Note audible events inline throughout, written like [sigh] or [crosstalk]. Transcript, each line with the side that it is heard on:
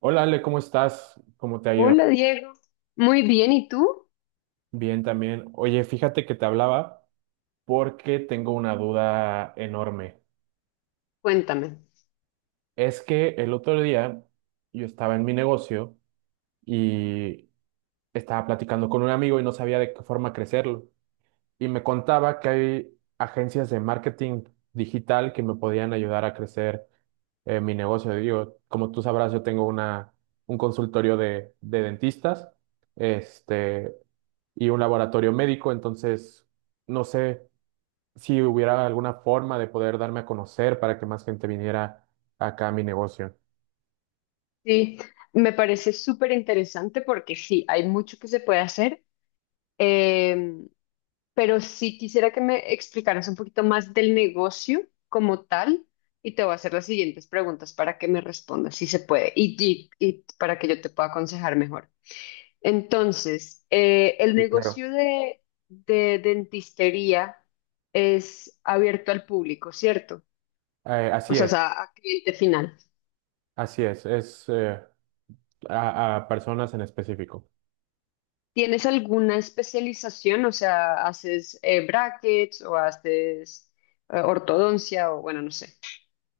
right: Hola Ale, ¿cómo estás? ¿Cómo te ha ido?
left: Hola Diego, muy bien, ¿y tú?
right: Bien también. Oye, fíjate que te hablaba porque tengo una duda enorme.
left: Cuéntame.
right: Es que el otro día yo estaba en mi negocio y estaba platicando con un amigo y no sabía de qué forma crecerlo. Y me contaba que hay agencias de marketing digital que me podían ayudar a crecer mi negocio. Digo, como tú sabrás, yo tengo un consultorio de dentistas, este, y un laboratorio médico. Entonces no sé si hubiera alguna forma de poder darme a conocer para que más gente viniera acá a mi negocio.
left: Sí, me parece súper interesante porque sí, hay mucho que se puede hacer, eh, pero sí quisiera que me explicaras un poquito más del negocio como tal y te voy a hacer las siguientes preguntas para que me respondas si se puede y para que yo te pueda aconsejar mejor. Entonces, el
right: Sí, claro.
left: negocio de dentistería es abierto al público, ¿cierto? O
right: Así
left: sea, es
right: es.
left: a cliente final.
right: Así es a personas en específico.
left: ¿Tienes alguna especialización? O sea, ¿haces brackets o haces ortodoncia o bueno, no sé?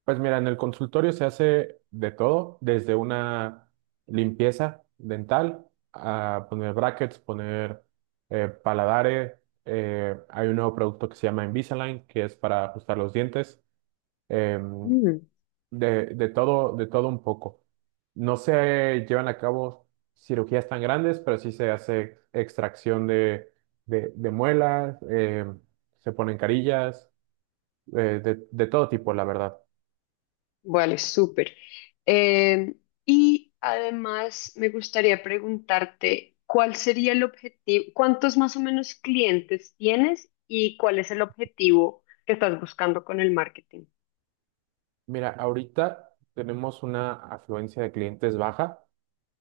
right: Pues mira, en el consultorio se hace de todo, desde una limpieza dental, a poner brackets, poner paladares. Hay un nuevo producto que se llama Invisalign, que es para ajustar los dientes. em,
left: Mm,
right: de todo, de todo un poco. No se llevan a cabo cirugías tan grandes, pero sí se hace extracción de muelas. Se ponen carillas, de todo tipo, la verdad.
left: vale, súper. Eh, y además me gustaría preguntarte, ¿cuál sería el objetivo? ¿Cuántos más o menos clientes tienes y cuál es el objetivo que estás buscando con el marketing?
right: Mira, ahorita tenemos una afluencia de clientes baja.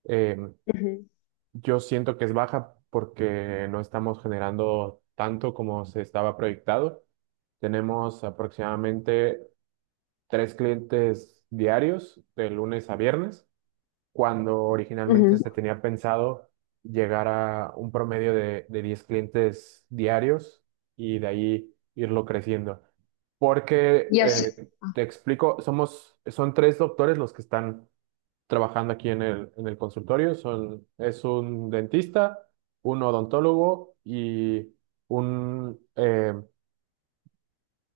right: Em,
left: Ujú,
right: yo siento que es baja porque no estamos generando tanto como se estaba proyectado. Tenemos aproximadamente tres clientes diarios de lunes a viernes cuando originalmente
left: ujú.
right: se tenía pensado llegar a un promedio de 10 clientes diarios y de ahí irlo creciendo. Porque,
left: Y hace,
right: te explico, son tres doctores los que están trabajando aquí en el consultorio. Es un dentista, un odontólogo y un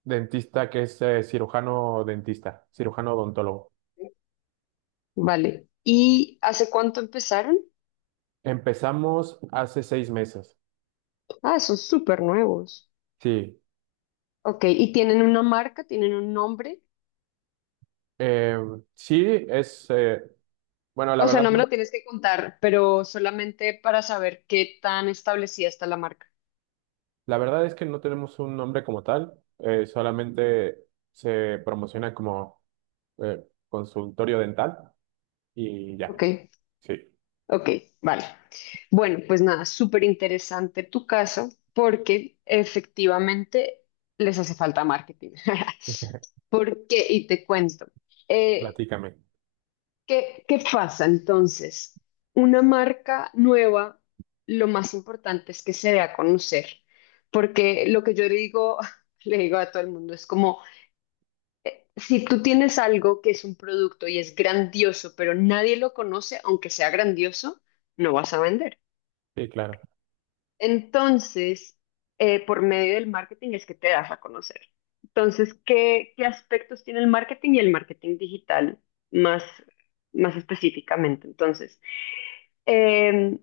right: dentista que es cirujano dentista, cirujano odontólogo.
left: vale. ¿Y hace cuánto empezaron?
right: Empezamos hace 6 meses.
left: Ah, son súper nuevos.
right: Sí.
left: Ok, ¿y tienen una marca? ¿Tienen un nombre?
right: Eh, sí, es, bueno, la
left: O sea,
right: verdad,
left: no me lo tienes que contar, pero solamente para saber qué tan establecida está la marca.
right: la verdad es que no tenemos un nombre como tal. Solamente se promociona como consultorio dental y
left: Ok,
right: ya. Sí,
left: ok, vale. Bueno, pues nada, súper interesante tu caso porque efectivamente les hace falta marketing. [laughs] ¿Por qué? Y te cuento. Eh,
right: platícame.
left: ¿qué pasa entonces? Una marca nueva, lo más importante es que se dé a conocer, porque lo que yo le digo, [laughs] le digo a todo el mundo, es como, si tú tienes algo que es un producto y es grandioso, pero nadie lo conoce, aunque sea grandioso, no vas a vender.
right: Sí, claro.
left: Entonces, por medio del marketing es que te das a conocer. Entonces, ¿qué aspectos tiene el marketing y el marketing digital más, más específicamente? Entonces, Eh,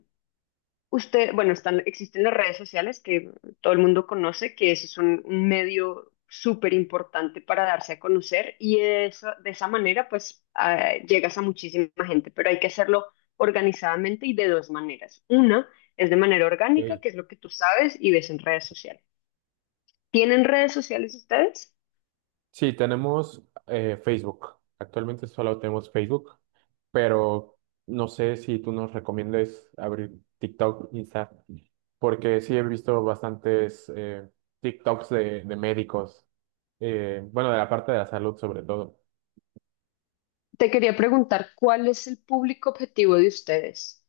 left: usted, bueno, están, existen las redes sociales que todo el mundo conoce, que eso es un medio súper importante para darse a conocer y eso, de esa manera pues ah, llegas a muchísima gente, pero hay que hacerlo organizadamente y de dos maneras. Una es de manera orgánica,
right: Ok.
left: que es lo que tú sabes y ves en redes sociales. ¿Tienen redes sociales ustedes?
right: Sí, tenemos Facebook. Actualmente solo tenemos Facebook, pero no sé si tú nos recomiendes abrir TikTok, Insta. Porque sí he visto bastantes TikToks de médicos. Bueno, de la parte de la salud sobre todo.
left: Te quería preguntar, ¿cuál es el público objetivo de ustedes?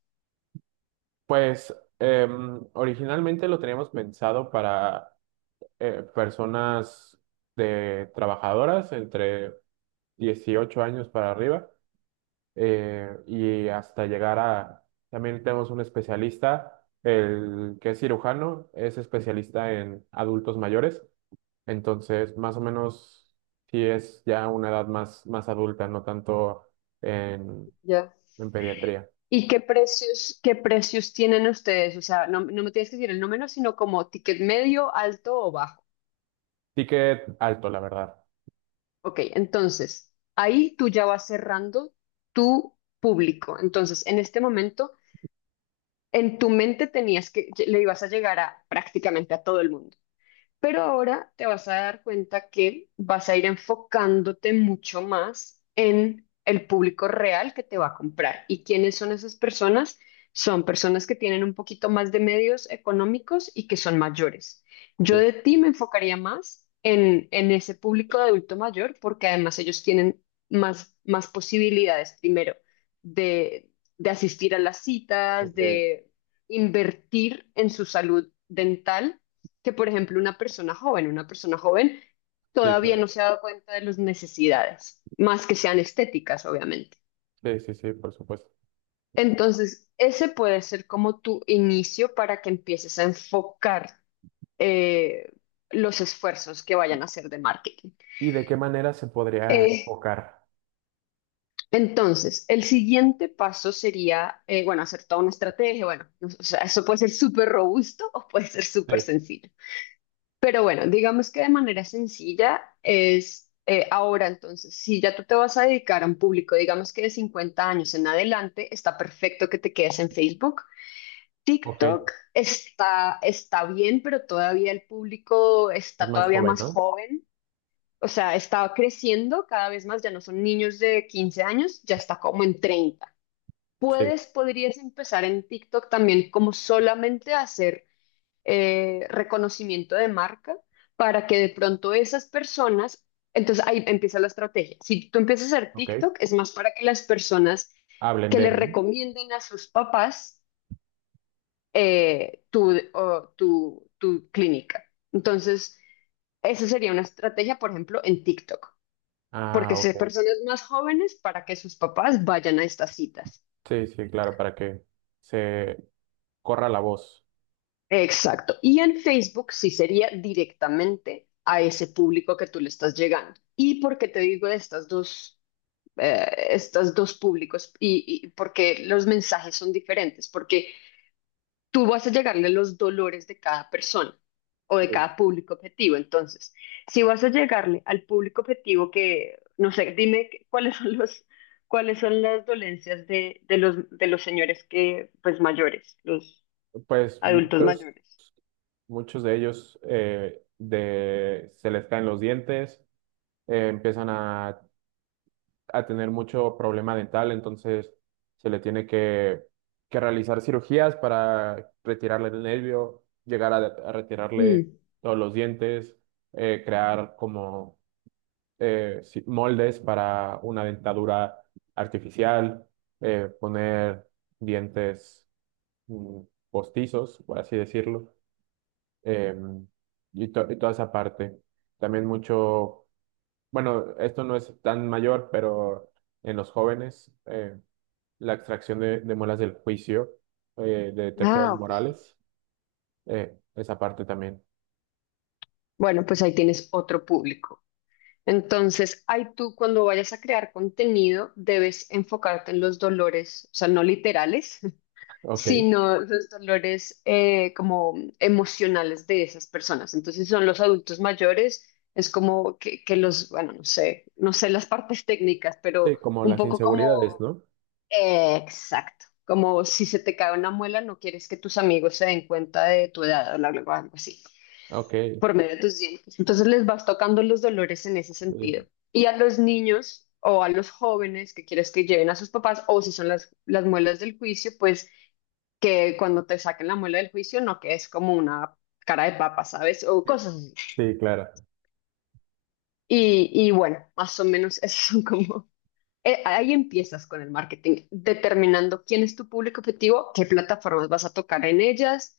right: Pues originalmente lo teníamos pensado para personas de trabajadoras entre 18 años para arriba. Y hasta llegar a, también tenemos un especialista, el que es cirujano, es especialista en adultos mayores. Entonces, más o menos, sí es ya una edad más, más adulta, no tanto en,
left: Ya.
right: en pediatría.
left: ¿Y qué precios tienen ustedes? O sea, no, no me tienes que decir el número, sino como ticket medio, alto o bajo.
right: Ticket alto, la verdad.
left: Ok, entonces, ahí tú ya vas cerrando tu público. Entonces, en este momento, en tu mente tenías que, le ibas a llegar a prácticamente a todo el mundo. Pero ahora te vas a dar cuenta que vas a ir enfocándote mucho más en el público real que te va a comprar. ¿Y quiénes son esas personas? Son personas que tienen un poquito más de medios económicos y que son mayores. Yo
right: Sí.
left: de ti me enfocaría más en ese público de adulto mayor porque además ellos tienen más posibilidades, primero, de, de asistir a las citas,
right: Ok.
left: de invertir en su salud dental que, por ejemplo, una persona joven
right: Sí,
left: todavía
right: claro.
left: no se ha dado cuenta de las necesidades, más que sean estéticas, obviamente.
right: Sí, sí, sí, por supuesto.
left: Entonces, ese puede ser como tu inicio para que empieces a enfocar eh, los esfuerzos que vayan a hacer de marketing.
right: ¿Y de qué manera se podría
left: Eh,
right: enfocar?
left: entonces, el siguiente paso sería, bueno, hacer toda una estrategia, bueno, o sea, eso puede ser súper robusto o puede ser súper
right: Sí.
left: sencillo. Pero bueno, digamos que de manera sencilla es ahora entonces, si ya tú te vas a dedicar a un público, digamos que de 50 años en adelante, está perfecto que te quedes en Facebook.
right: Ok, es
left: TikTok está bien, pero todavía el público está
right: más
left: todavía
right: joven,
left: más
right: ¿no?
left: joven, o sea, está creciendo cada vez más, ya no son niños de 15 años, ya está como en 30.
right: Sí.
left: Podrías empezar en TikTok también como solamente a hacer reconocimiento de marca para que de pronto esas personas, entonces ahí empieza la estrategia. Si tú empiezas a hacer
right: Ok.
left: TikTok, es más para que las personas
right: Hablen
left: que
right: de,
left: le
right: ¿no?
left: recomienden a sus papás o tu clínica. Entonces, esa sería una estrategia, por ejemplo, en TikTok,
right: Ah,
left: porque son
right: ok.
left: personas más jóvenes para que sus papás vayan a estas citas.
right: Sí, sí, claro, para que se corra la voz.
left: Exacto. Y en Facebook sí sería directamente a ese público que tú le estás llegando. ¿Y por qué te digo de estas dos públicos? Y porque los mensajes son diferentes, porque tú vas a llegarle a los dolores de cada persona o de
right: Sí.
left: cada público objetivo. Entonces, si vas a llegarle al público objetivo que, no sé, dime cuáles son los, cuáles son las dolencias de los señores que, pues mayores, los
right: Pues
left: adultos
right: muchos,
left: mayores.
right: muchos de ellos se les caen los dientes. Empiezan a tener mucho problema dental, entonces se le tiene que realizar cirugías para retirarle el nervio, llegar a retirarle todos los dientes. Crear como moldes para una dentadura artificial. Poner dientes mm, postizos, por así decirlo. em, y, y toda esa parte. También mucho bueno, esto no es tan mayor, pero en los jóvenes, la extracción de muelas del juicio. De terceros
left: Ah, ok.
right: morales, esa parte también.
left: Bueno, pues ahí tienes otro público. Entonces, ahí tú cuando vayas a crear contenido, debes enfocarte en los dolores, o sea, no literales, [laughs]
right: Ok.
left: sino los dolores como emocionales de esas personas. Entonces, si son los adultos mayores, es como que los, bueno, no sé, no sé las partes técnicas, pero
right: Sí, como
left: un
right: las
left: poco
right: inseguridades,
left: como,
right: ¿no?
left: exacto, como si se te cae una muela, no quieres que tus amigos se den cuenta de tu edad o algo algo así.
right: Ok.
left: Por medio de tus dientes. Entonces les vas tocando los dolores en ese
right: Sí,
left: sentido. Y a los niños o a los jóvenes que quieres que lleven a sus papás, o si son las muelas del juicio, pues que cuando te saquen la muela del juicio no que es como una cara de papa, ¿sabes? O cosas así.
right: sí, claro.
left: Y bueno, más o menos [laughs] esos son como ahí empiezas con el marketing, determinando quién es tu público objetivo, qué plataformas vas a tocar en ellas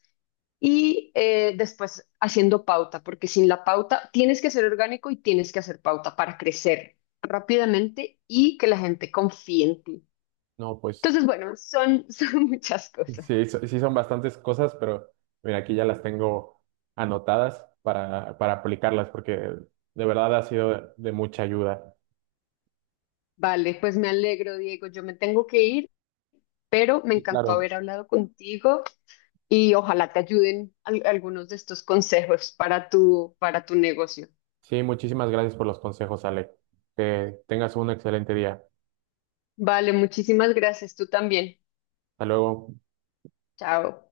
left: y después haciendo pauta, porque sin la pauta tienes que ser orgánico y tienes que hacer pauta para crecer rápidamente y que la gente confíe en ti.
right: No, pues
left: Entonces, bueno, son, [laughs] son muchas cosas.
right: sí, sí son bastantes cosas, pero mira, aquí ya las tengo anotadas para aplicarlas, porque de verdad ha sido de mucha ayuda.
left: Vale, pues me alegro, Diego. Yo me tengo que ir, pero me
right: Y
left: encantó
right: claro.
left: haber hablado contigo y ojalá te ayuden algunos de estos consejos para tu negocio.
right: Sí, muchísimas gracias por los consejos, Ale. Que tengas un excelente día.
left: Vale, muchísimas gracias. Tú también.
right: Hasta luego.
left: Chao.